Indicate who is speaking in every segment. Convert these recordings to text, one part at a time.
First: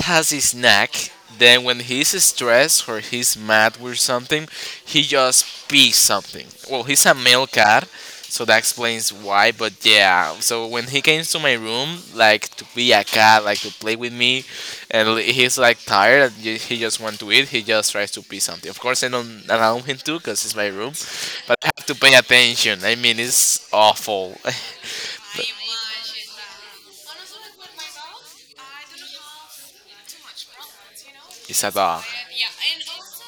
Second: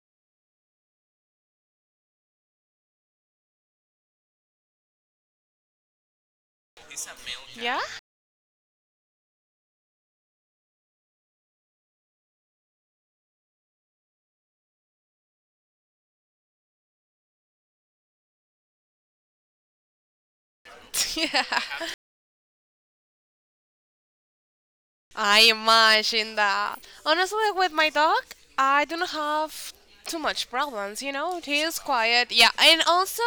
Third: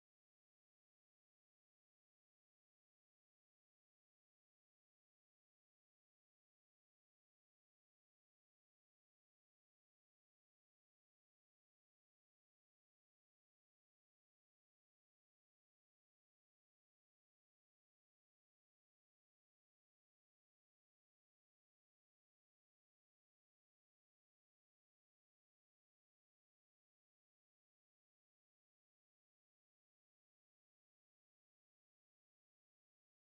Speaker 1: has his knack. Then when he's stressed or he's mad with something, he just pees something. Well, he's a male
Speaker 2: Yeah?
Speaker 1: cat, so that explains why. But yeah, so when he came to my room, like to be a cat, like to play with me, and he's like tired and he just want to eat, he just tries to pee something. Of course, I don't allow him to because it's my room,
Speaker 2: Yeah.
Speaker 1: but I have to pay attention. I mean, it's awful.
Speaker 2: I imagine that. Honestly, with my dog, I do not have too much problems, He
Speaker 1: It's a
Speaker 2: is
Speaker 1: dog.
Speaker 2: quiet. Yeah, and also,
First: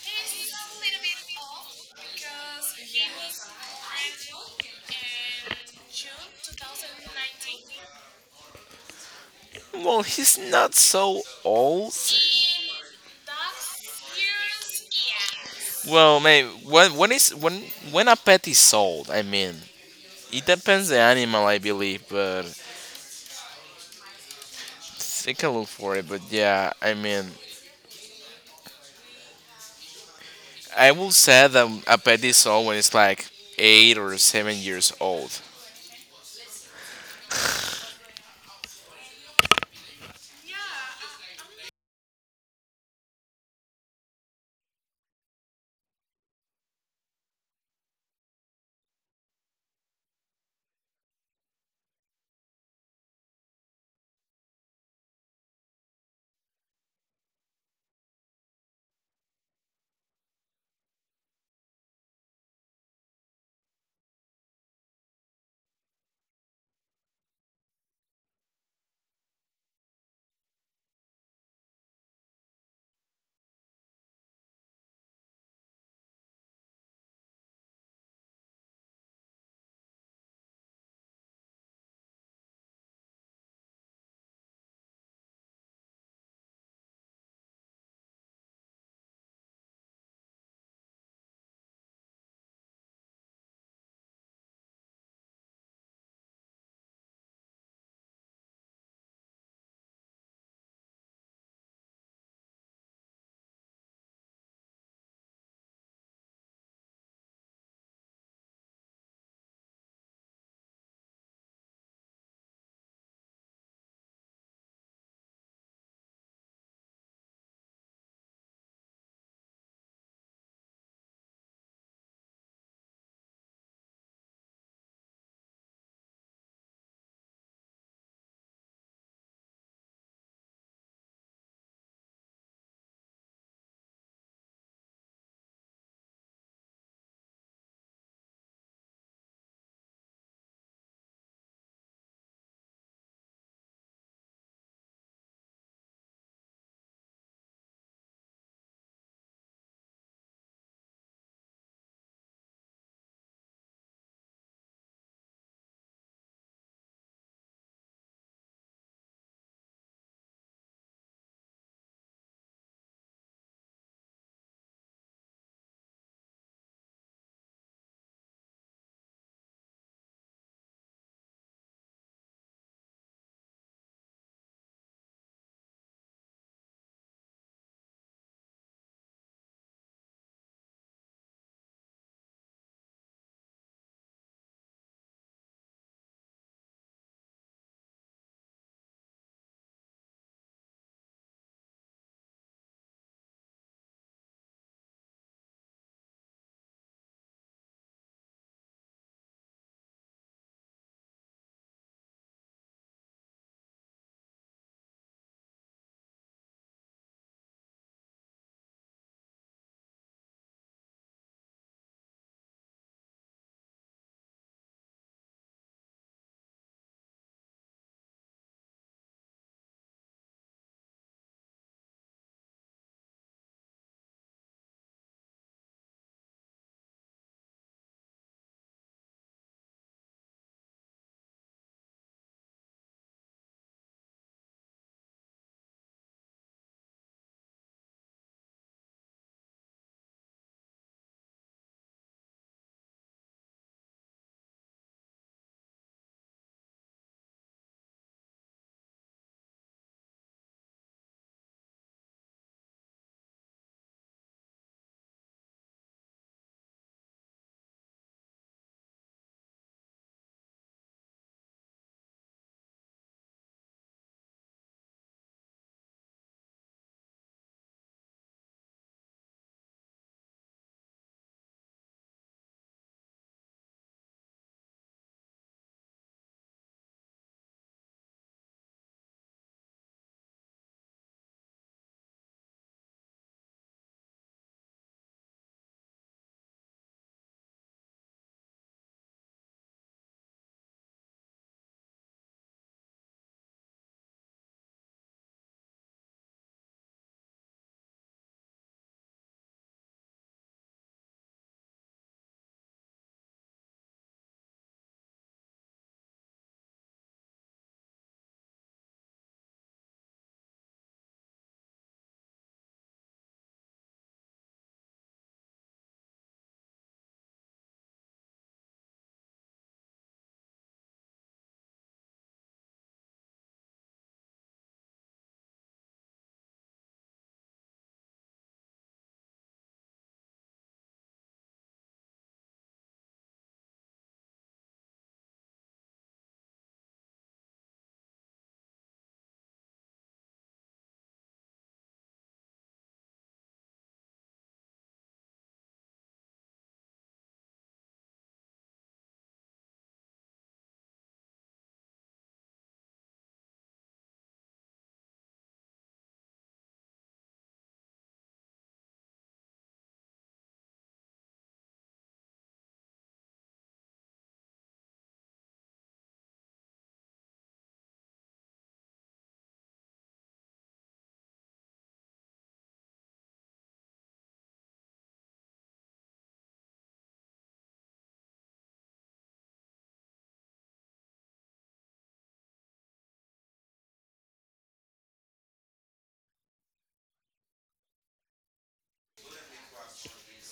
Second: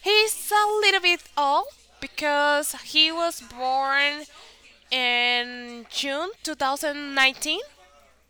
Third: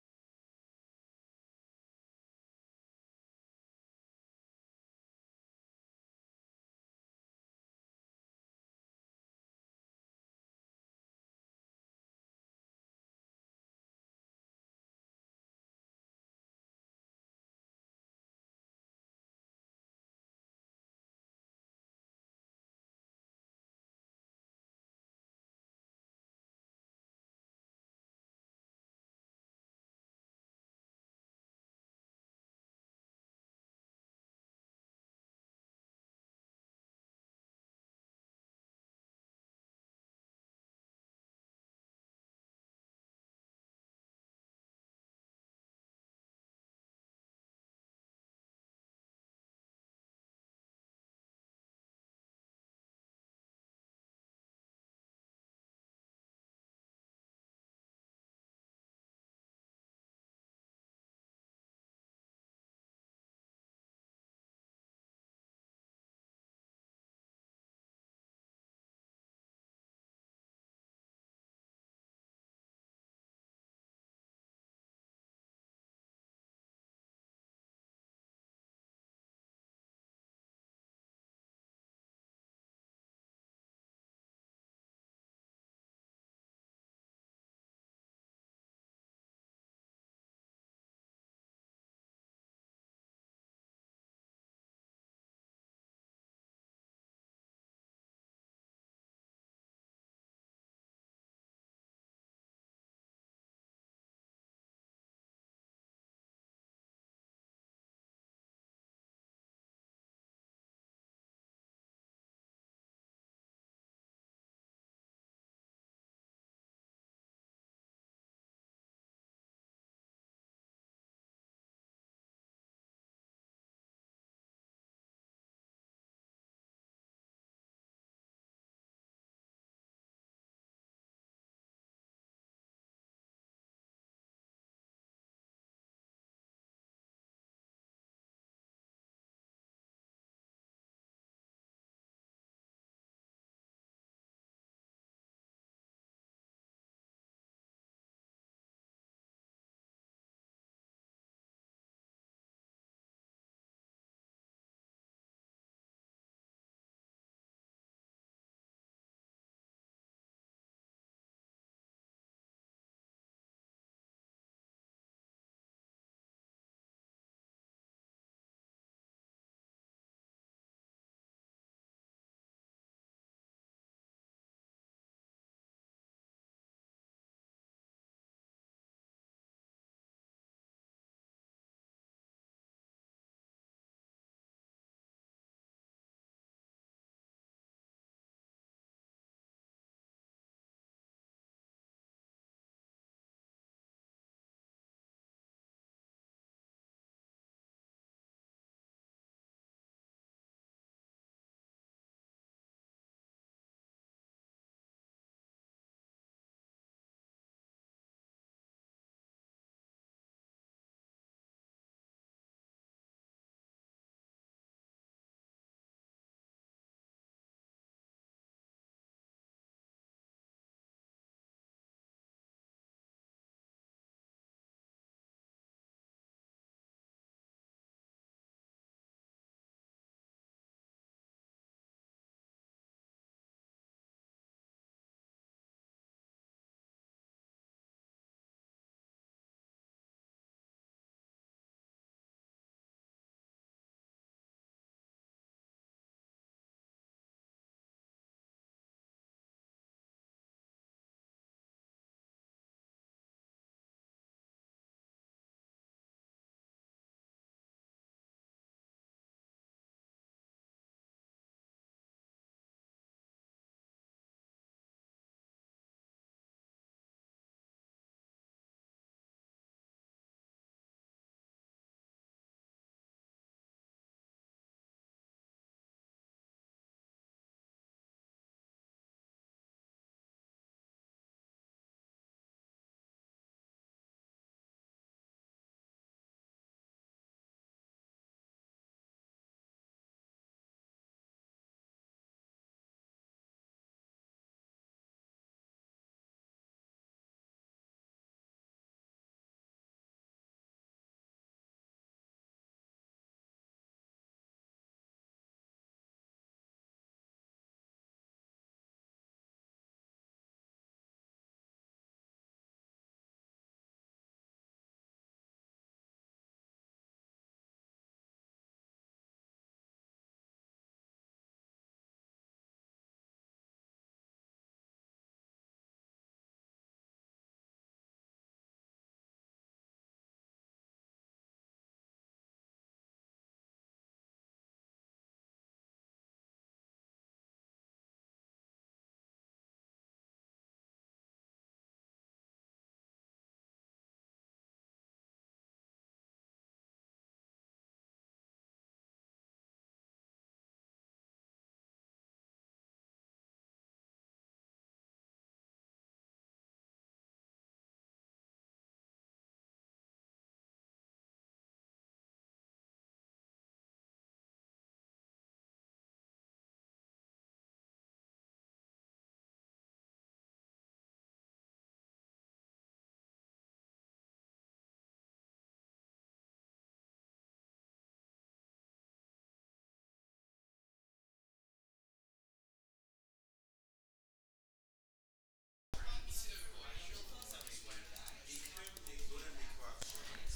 Speaker 2: he's a little bit old because he was born in June 2019.
Speaker 1: Well, he's not so old. Well, maybe when a pet is sold. I mean, it depends the animal, I believe, but take a look for it. But yeah, I mean, I will say that a pet is sold when it's like 8 or 7 years old.